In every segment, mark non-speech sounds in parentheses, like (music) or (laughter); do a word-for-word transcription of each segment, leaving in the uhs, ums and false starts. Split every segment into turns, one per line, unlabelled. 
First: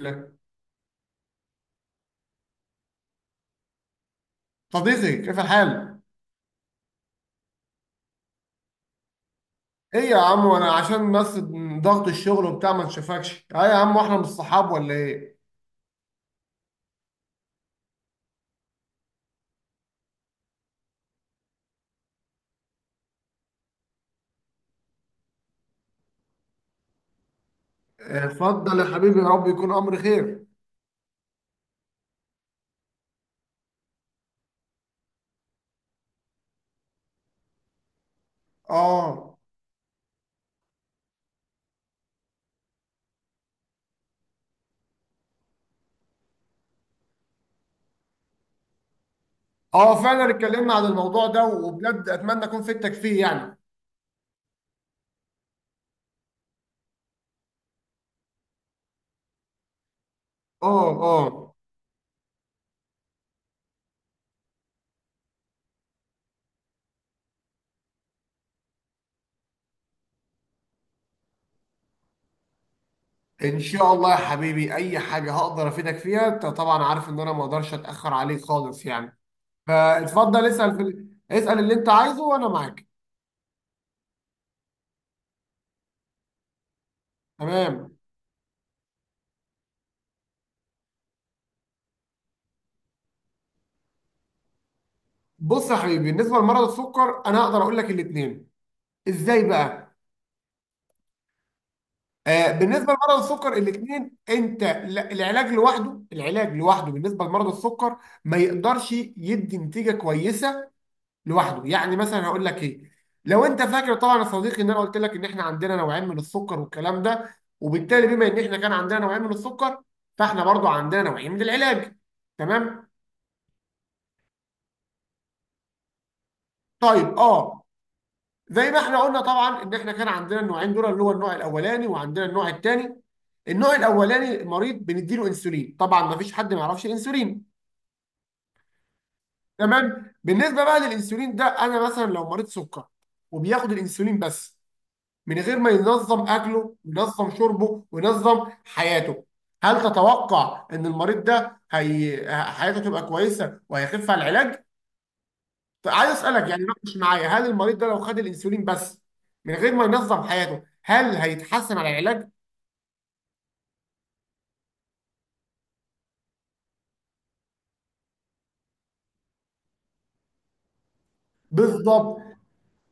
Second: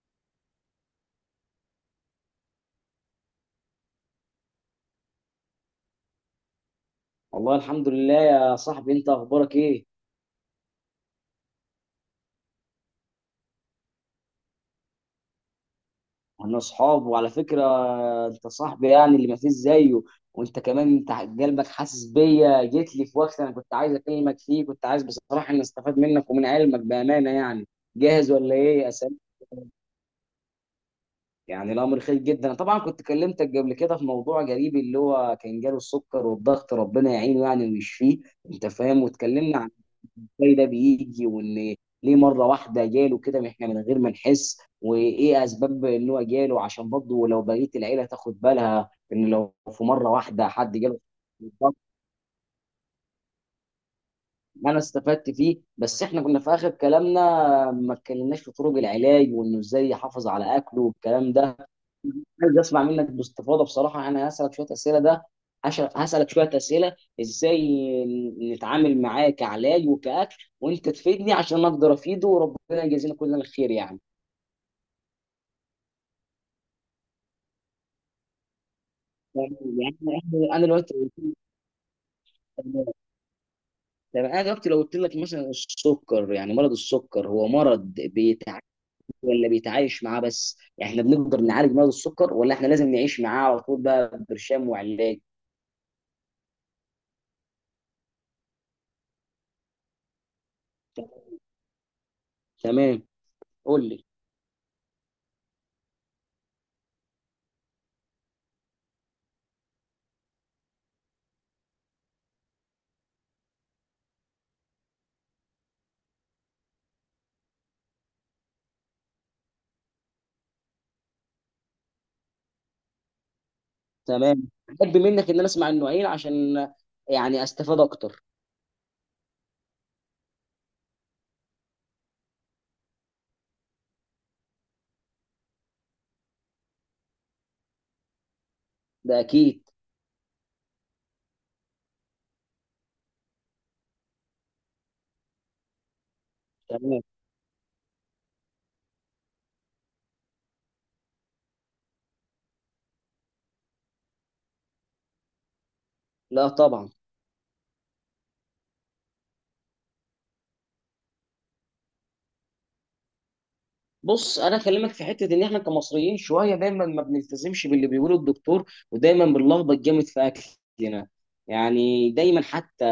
لك صديقي، كيف الحال؟
والله الحمد لله يا صاحبي، انت اخبارك ايه؟
ايه يا عم، وانا عشان بس ضغط الشغل وبتاع ما نشوفكش. اه يا عم، واحنا مش صحاب ولا ايه؟
احنا اصحاب، وعلى فكره انت صاحبي يعني اللي ما فيش زيه. وانت كمان، انت قلبك حاسس بيا، جيت لي في وقت انا كنت عايز اكلمك فيه، كنت عايز بصراحه ان استفاد منك ومن علمك بامانه يعني.
آه،
جاهز ولا
اتفضل
ايه؟ يا
يا
سلام.
حبيبي، يا رب يكون امر خير.
يعني الامر خير جدا، انا طبعا كنت كلمتك قبل كده في موضوع جريب اللي هو كان جاله السكر والضغط، ربنا يعينه يعني ويشفيه. انت فاهم،
اه
واتكلمنا ازاي ده بيجي، وان ليه مره واحده جاله كده من- احنا من غير ما نحس. وايه اسباب ان هو جاله؟ عشان برضه لو بقيه العيله تاخد بالها، ان لو في
اه
مره
فعلا
واحده
اتكلمنا
حد
عن
جاله.
الموضوع ده،
بالضبط،
وبجد اتمنى اكون فدتك فيه يعني.
انا استفدت فيه، بس احنا كنا في اخر كلامنا ما اتكلمناش في طرق العلاج، وانه ازاي يحافظ على اكله
اه اه
والكلام ده. عايز اسمع منك باستفاضه، بصراحه انا هسالك شويه اسئله ده. هش- هسالك شويه اسئله ازاي نتعامل معاه كعلاج وكاكل، وانت تفيدني عشان اقدر افيده، وربنا يجازينا كلنا
ان
الخير
شاء
يعني.
الله يا حبيبي، اي حاجه هقدر افيدك فيها. انت طبعا عارف ان انا ما اقدرش اتاخر عليك خالص يعني.
يعني يعني
فاتفضل
انا أنا
اسال في
دلوقتي،
ال- اسال اللي انت عايزه وانا معاك.
طب انا دلوقتي لو قلت لك مثلا السكر، يعني مرض السكر هو مرض
تمام،
بيتعالج ولا بيتعايش معاه؟ بس يعني احنا بنقدر نعالج مرض السكر، ولا احنا لازم نعيش معاه على طول بقى برشام وعلاج؟
بص يا حبيبي، بالنسبه لمرض السكر انا هقدر اقول لك الاثنين. ازاي بقى؟ آه، بالنسبه
تمام،
لمرض السكر
قول لي.
الاثنين. انت لا- العلاج لوحده، العلاج لوحده بالنسبه لمرض السكر ما يقدرش يدي نتيجه كويسه لوحده. يعني مثلا هقول لك ايه، لو انت فاكر طبعا يا صديقي ان انا قلت لك ان احنا عندنا نوعين من السكر والكلام ده، وبالتالي بما ان احنا كان عندنا نوعين من السكر، فاحنا برضو عندنا نوعين من العلاج. تمام،
تمام، احب منك ان انا اسمع النوعين عشان
طيب
يعني
اه.
استفاد اكتر.
زي ما احنا قلنا طبعا ان احنا كان عندنا النوعين دول، اللي هو النوع الاولاني وعندنا النوع الثاني. النوع الاولاني مريض بنديله انسولين، طبعا ما فيش حد ما يعرفش الانسولين.
ده اكيد.
تمام، بالنسبه بقى للانسولين ده، انا مثلا لو مريض سكر وبياخد الانسولين بس، من غير ما ينظم اكله
تمام.
وينظم شربه وينظم حياته، هل تتوقع ان المريض ده هي... حياته تبقى كويسه وهيخف على العلاج؟ عايز اسالك
لا
يعني،
طبعا.
ناقش معايا، هل المريض ده لو خد الانسولين بس من غير ما ينظم حياته هل هيتحسن على العلاج؟
بص، انا اكلمك في حته ان احنا كمصريين شويه دايما ما بنلتزمش باللي بيقوله الدكتور، ودايما بنلخبط جامد في اكلنا. يعني
بالظبط.
دايما، حتى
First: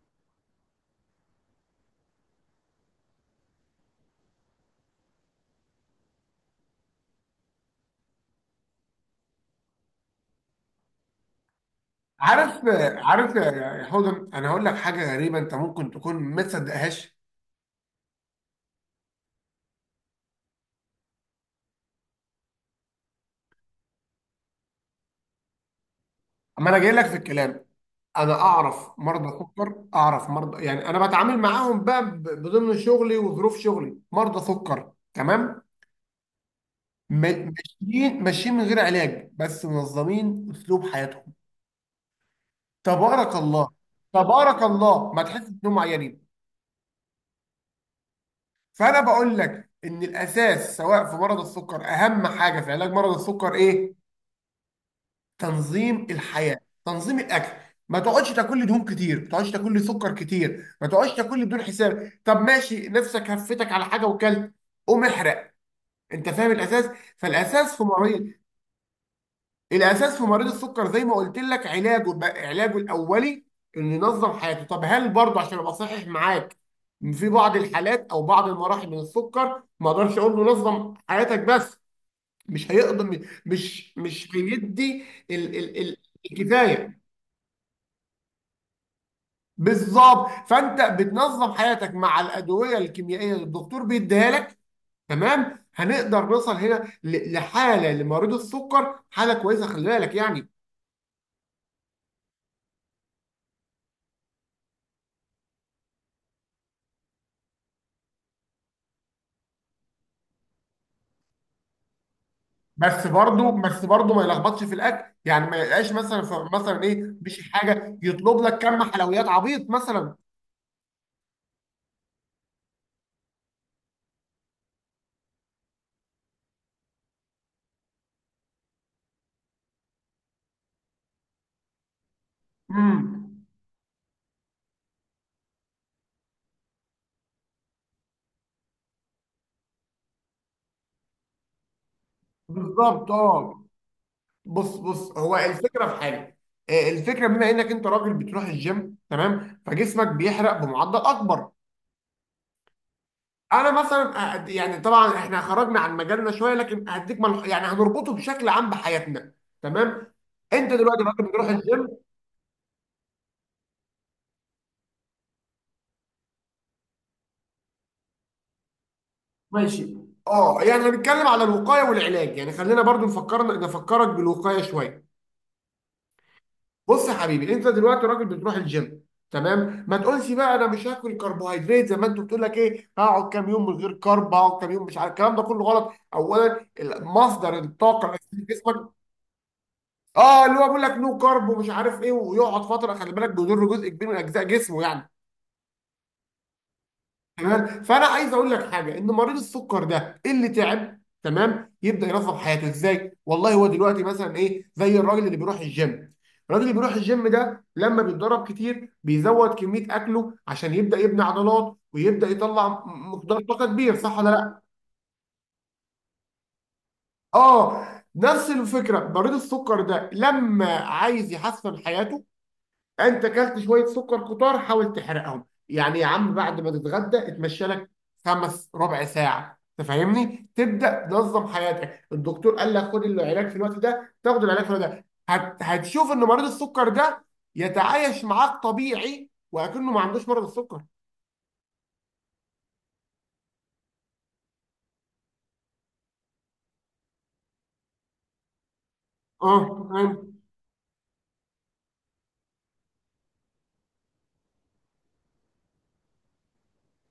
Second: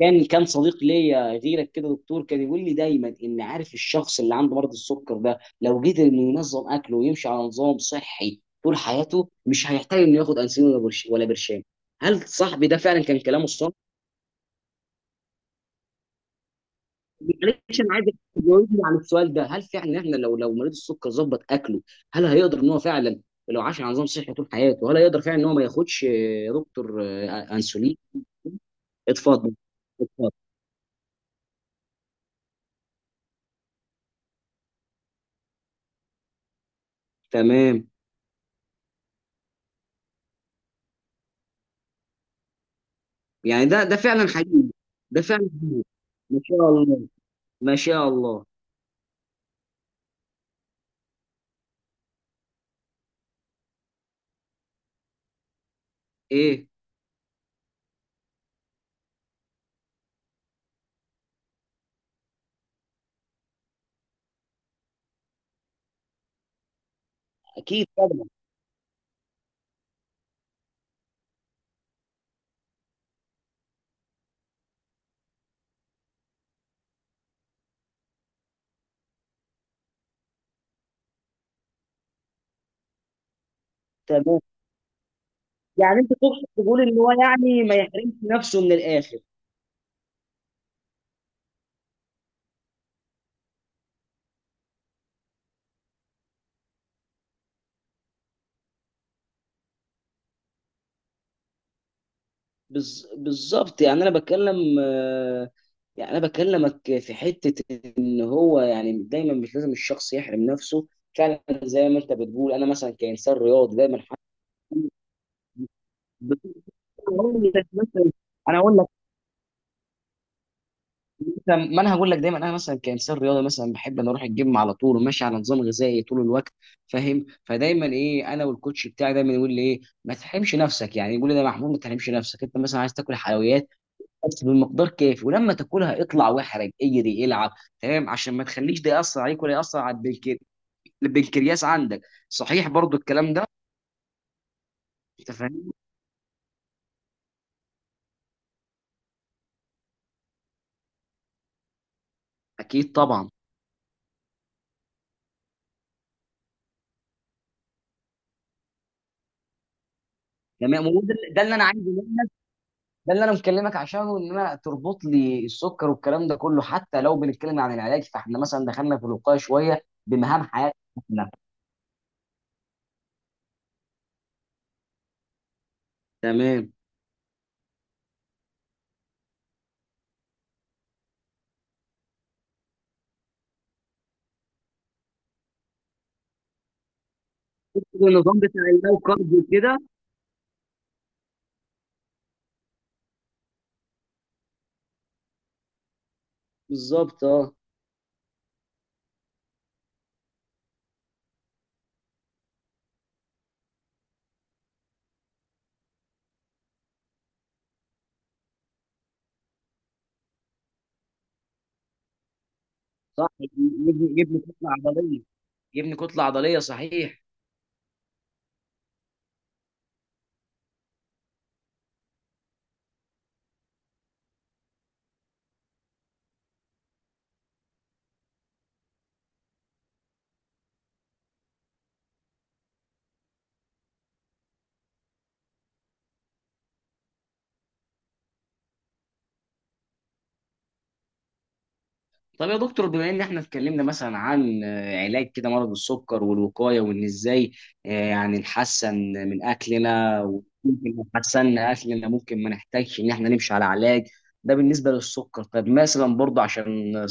كان كان صديق ليا غيرك كده دكتور كان يقول لي دايما: ان عارف الشخص اللي عنده مرض السكر ده لو قدر انه ينظم اكله ويمشي على نظام صحي طول حياته مش هيحتاج انه ياخد انسولين ولا برش- ولا برشام. هل
عارف،
صاحبي ده فعلا كان
عارف
كلامه صح؟
يا حودم، انا هقول لك حاجه غريبه انت ممكن تكون ما تصدقهاش.
معلش، انا عايزك تجاوبني على السؤال ده، هل فعلا احنا لو لو مريض السكر ظبط اكله، هل هيقدر ان هو فعلا، لو عاش على نظام صحي طول حياته، هل هيقدر فعلا ان هو ما ياخدش، آه، يا
اما انا جاي
دكتور،
لك في
آه،
الكلام،
انسولين؟
انا اعرف مرضى
اتفضل،
سكر، اعرف
اتفضل.
مرضى، يعني انا بتعامل معاهم بقى ب- بضمن شغلي وظروف شغلي مرضى سكر. تمام، م-
تمام.
ماشيين ماشيين من غير علاج، بس منظمين اسلوب حياتهم. تبارك
يعني
الله،
ده ده فعلا
تبارك
حقيقي؟
الله، ما
ده
تحسش
فعلا
انهم
حقيقي.
عيانين.
ما شاء الله، ما شاء الله.
فانا بقول لك ان الاساس سواء في مرض السكر، اهم حاجه في علاج مرض السكر ايه؟ تنظيم الحياه،
ايه.
تنظيم الاكل. ما تقعدش تاكل لي دهون كتير، ما تقعدش تاكل لي سكر كتير، ما تقعدش تاكل لي بدون حساب. طب ماشي، نفسك هفتك على حاجه وكلت، قوم احرق. انت فاهم الاساس؟ فالاساس في
اكيد طبعا.
مريض الاساس في مريض السكر، زي ما قلت لك، علاجه بقى- علاجه الاولي انه ينظم حياته. طب هل برضه، عشان ابقى صحيح معاك، في بعض الحالات او بعض المراحل من السكر ما اقدرش اقول له نظم حياتك بس، مش هيقدر، مش مش
تمام،
هيدي ال ال ال
يعني انت تقصد تقول ان
الكفايه.
هو يعني ما يحرمش نفسه من الاخر.
بالظبط، فانت بتنظم حياتك مع الادويه الكيميائيه اللي الدكتور بيديها لك. تمام، هنقدر نوصل هنا ل- لحاله لمريض السكر حاله كويسه، خلي بالك يعني.
بز... بالظبط. يعني انا بتكلم، آه، يعني انا بكلمك في حته ان هو يعني دايما مش لازم الشخص يحرم نفسه، فعلا زي ما انت بتقول. انا مثلا
بس
كانسان
برضه،
رياضي
بس
دايما ح-
برضه ما يلخبطش في الاكل، يعني ما يلقاش
بس
مثلا ف- مثلا
(laughs)
ايه،
أنا
مش
هقول لك
حاجه
مثلا،
يطلب لك
انا اقول
كم
لك
حلويات عبيط مثلا.
مثلا، ما انا هقول لك دايما، انا مثلا كانسان رياضي مثلا بحب ان اروح الجيم على طول وماشي على نظام غذائي طول الوقت، فاهم. فدايما ايه، انا والكوتش بتاعي دايما يقول لي ايه: ما تحرمش نفسك. يعني يقول لي: ده يا محمود ما تحرمش نفسك، انت مثلا عايز
امم،
تاكل حلويات بس بالمقدار كافي، ولما تاكلها اطلع واحرج اجري العب. تمام، عشان ما تخليش ده ياثر عليك ولا ياثر على البنكر... البنكرياس عندك. صحيح برضو
بالظبط
الكلام ده؟
اه. بص بص
انت
هو
فاهم.
الفكره في حاجه، آه، الفكره بما انك انت راجل بتروح الجيم، تمام، فجسمك بيحرق بمعدل اكبر.
اكيد طبعا.
انا مثلا، أ- يعني طبعا احنا خرجنا عن مجالنا شويه، لكن هديك مل... يعني هنربطه بشكل عام بحياتنا. تمام، انت
تمام، هو
دلوقتي
ده
راجل
ده
بتروح
اللي انا عايزه،
الجيم.
ده اللي انا مكلمك عشانه، ان انا تربط لي السكر والكلام ده كله، حتى لو بنتكلم عن العلاج فاحنا مثلا دخلنا في الوقايه شويه
ماشي،
بمهام
اه
حياتنا.
يعني هنتكلم
إحنا.
على الوقايه والعلاج، يعني خلينا برضو نفكر، نفكرك بالوقايه شويه.
تمام.
بص يا حبيبي، انت دلوقتي راجل بتروح الجيم، تمام. ما تقولش بقى انا مش هاكل كربوهيدرات زي ما انت بتقول لك ايه، هقعد كام يوم من غير كرب، هقعد كام يوم مش عارف، الكلام ده كله غلط. اولا ال- مصدر الطاقه الاساسي
النظام
في
بتاع
جسمك،
اللو كارب وكده.
اه، اللي هو بيقول لك نو كرب ومش عارف ايه، ويقعد فتره، خلي بالك بيضر جزء كبير من اجزاء جسمه يعني.
بالظبط اه.
تمام، فانا عايز اقول لك حاجه، ان مريض السكر ده اللي تعب، تمام، يبدا ينظم حياته ازاي. والله هو دلوقتي مثلا ايه، زي الراجل اللي بيروح الجيم. الراجل اللي بيروح الجيم ده لما بيتدرب كتير بيزود كميه اكله عشان يبدا يبني عضلات، ويبدا يطلع م-
صح،
مقدار طاقه كبير، صح
يبني
ولا
يبني
لا؟
كتله عضليه. يبني كتله عضليه، صحيح.
اه، نفس الفكره. مريض السكر ده لما عايز يحسن حياته، انت اكلت شويه سكر كتار، حاول تحرقهم يعني يا عم. بعد ما تتغدى اتمشى لك خمس ربع ساعه، انت فاهمني، تبدا تنظم حياتك. الدكتور قال لك خد العلاج في الوقت ده، تاخد العلاج في الوقت ده، هت... هتشوف ان مريض السكر ده يتعايش معاك طبيعي وكأنه ما عندوش مرض السكر.
طب يا دكتور، بما ان احنا اتكلمنا مثلا عن، آه، علاج كده مرض السكر والوقايه، وان ازاي، آه، يعني نحسن من
اه
اكلنا،
فاهم.
وممكن لو حسنا اكلنا ممكن ما نحتاجش ان احنا نمشي على علاج. ده بالنسبه للسكر. طب مثلا برضه عشان، آه،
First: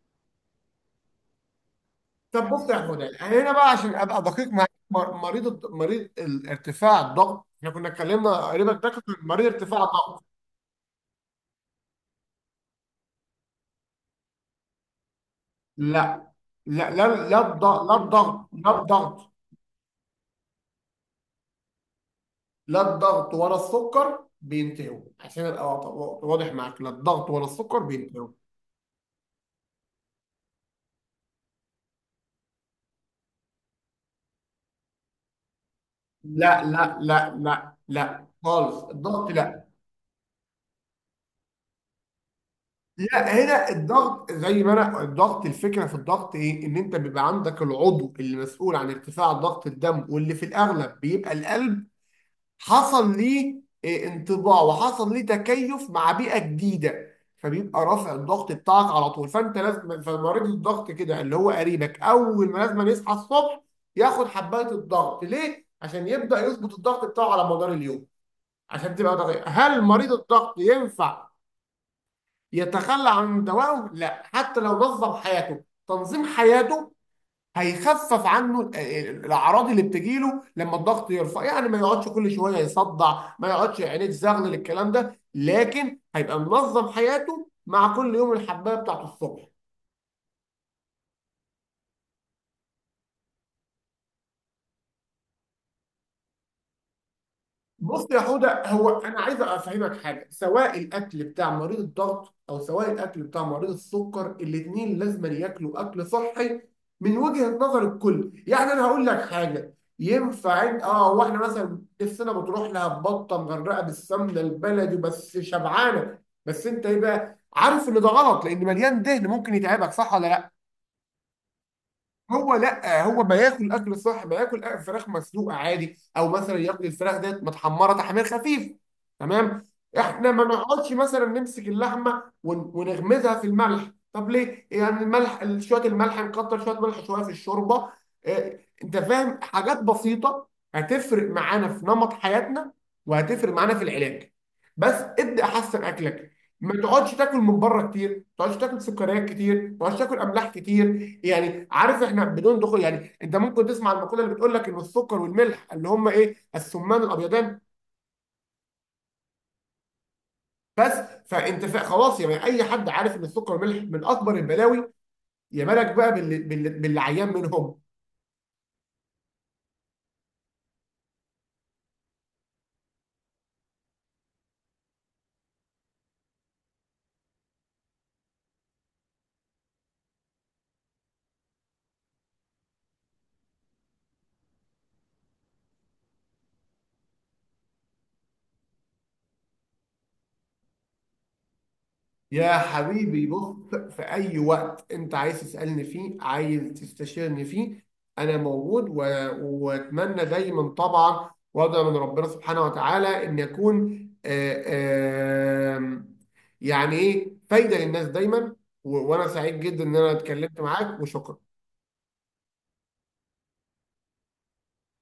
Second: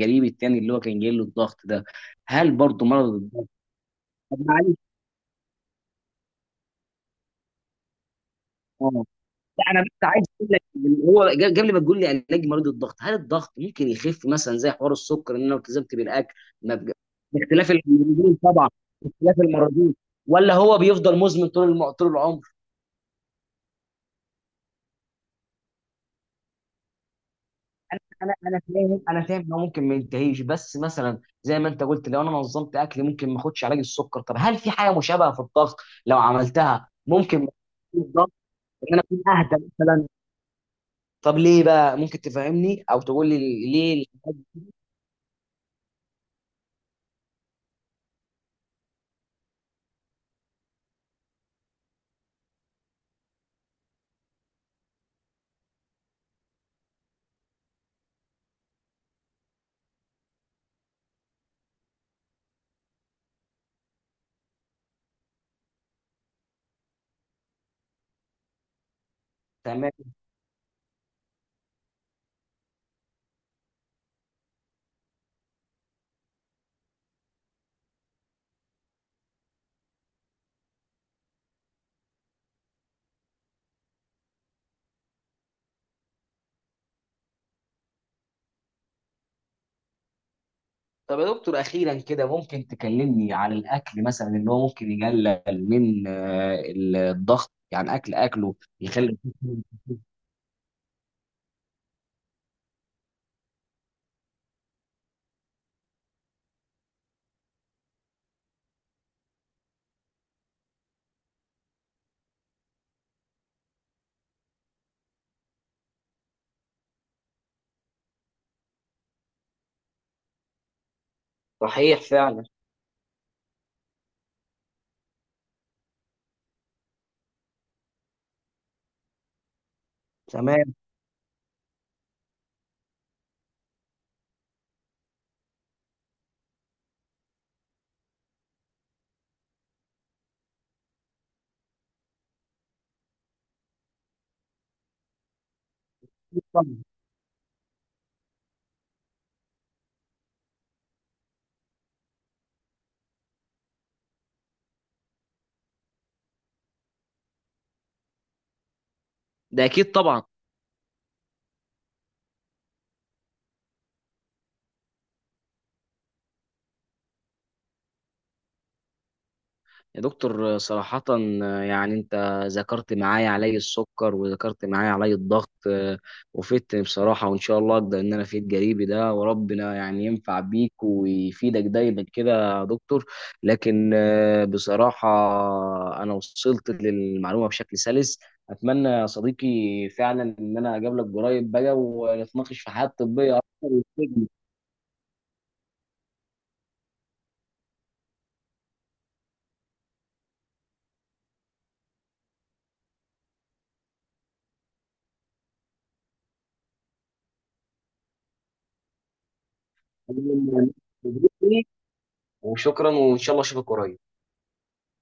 قريبي التاني اللي هو كان جاي له الضغط ده،
طب
هل
بص يا
برضه
هدى،
مرض الضغط؟
هنا بقى عشان ابقى
طب
دقيق معاك،
معلش.
مر- مريض الض- مريض ال- ارتفاع الضغط، احنا كنا اتكلمنا قريبا، ده كان
اه.
مريض
لا،
ارتفاع
انا بس
الضغط.
عايز اقول لك إن هو، قبل قبل ما تقول لي علاج مريض الضغط، هل الضغط ممكن يخف مثلا زي حوار السكر، ان انا لو التزمت
لا.
بالاكل ما
لا
بج-
لا لا الضغط،
باختلاف
لا
المرضين
الضغط،
طبعا،
لا الضغط،
باختلاف المرضين، ولا هو بيفضل مزمن طول الم... طول العمر؟
لا الضغط ولا السكر بينتهوا. عشان ابقى وا- واضح معاك، لا الضغط ولا السكر
انا
بينتهوا.
انا انا فاهم، انا فاهم انه ممكن ما ينتهيش، بس مثلا زي ما انت قلت لو انا نظمت اكلي ممكن ما اخدش علاج السكر، طب هل في حاجه مشابهه في الضغط؟ لو
لا
عملتها
لا لا
ممكن ما
لا
يكونش
لا
الضغط،
خالص،
ان انا اكون
الضغط
اهدى
لا.
مثلا؟ طب ليه بقى، ممكن تفهمني او
لا،
تقول لي
هنا
ليه؟
الضغط زي ما انا، الضغط، الفكره في الضغط ايه، ان انت بيبقى عندك العضو اللي مسؤول عن ارتفاع ضغط الدم، واللي في الاغلب بيبقى القلب، حصل ليه آه، انطباع، وحصل ليه تكيف مع بيئة جديدة، فبيبقى رافع الضغط بتاعك على طول. فانت لازم، فمريض الضغط كده اللي هو قريبك، اول ما لازم يصحى الصبح ياخد حباية الضغط، ليه؟ عشان يبدأ يظبط الضغط بتاعه على مدار اليوم. عشان تبقى دقيقة، هل
تمام.
مريض الضغط ينفع يتخلى عن دوائه؟ لا، حتى لو نظم حياته، تنظيم حياته هيخفف عنه ال- ال- الاعراض اللي بتجيله لما الضغط يرفع، يعني ما يقعدش كل شويه يصدع، ما يقعدش عينيه تزغلل، الكلام ده، لكن هيبقى منظم حياته مع كل يوم الحبايه بتاعته الصبح.
طب يا دكتور، اخيرا كده ممكن تكلمني عن الاكل مثلا، ان هو ممكن يقلل من، آه، الضغط؟ يعني
بص
اكل
يا
اكله
حوده، هو
يخلي.
انا عايز افهمك حاجه، سواء الاكل بتاع مريض الضغط او سواء الاكل بتاع مريض السكر، الاثنين لازم ياكلوا اكل صحي من وجهه نظر الكل. يعني انا هقول لك حاجه، ينفع إن- اه، واحنا مثلا نفسنا بتروح لها بطه مغرقه بالسمنه البلدي بس شبعانه؟ بس انت ايه بقى، عارف ان ده غلط لان مليان دهن، ممكن يتعبك، صح ولا لا؟
صحيح فعلا.
هو لا، هو ما ياكل اكل صح، ما ياكل أكل فراخ مسلوقه عادي، او مثلا ياكل الفراخ ديت متحمره تحمير خفيف. تمام، احنا ما
تمام.
نقعدش مثلا نمسك اللحمه ون- ونغمزها في الملح، طب ليه يعني؟ الملح شويه، الملح نكتر شويه ملح شويه في الشوربه. اه، انت فاهم، حاجات بسيطه هتفرق معانا في نمط حياتنا وهتفرق معانا في العلاج. بس ابدا احسن اكلك، ما
طبعا.
تقعدش تاكل من بره كتير، ما تقعدش تاكل سكريات كتير، ما تقعدش تاكل املاح كتير. يعني عارف، احنا بدون دخول يعني، انت ممكن تسمع المقوله اللي بتقول لك ان السكر والملح اللي هم ايه؟ السمان الابيضان
ده اكيد طبعا.
بس. فانت فا- خلاص يعني، اي حد عارف ان السكر والملح من اكبر البلاوي، يا بالك بقى باللي, باللي, باللي عيان منهم.
يا دكتور، صراحة يعني أنت ذكرت معايا علي السكر وذكرت معايا علي الضغط، آه، وفدتني بصراحة، وإن شاء الله أقدر إن أنا أفيد قريبي ده، وربنا يعني ينفع بيك ويفيدك دايما كده يا دكتور. لكن آه، بصراحة أنا وصلت للمعلومة بشكل سلس. أتمنى يا صديقي فعلا إن أنا أقابلك قريب بقى،
يا
ونتناقش في حياة
حبيبي
طبية أكتر
بص، في
وتفيدني.
أي وقت أنت عايز تسألني فيه، عايز تستشيرني فيه، أنا موجود. و... وأتمنى دايما طبعا، وأدعو من ربنا سبحانه وتعالى إن أكون، آه، آه، يعني إيه، فايدة للناس دايما. و... وأنا سعيد جدا إن أنا اتكلمت معاك، وشكرا.
وشكرا، وإن شاء الله أشوفك قريب.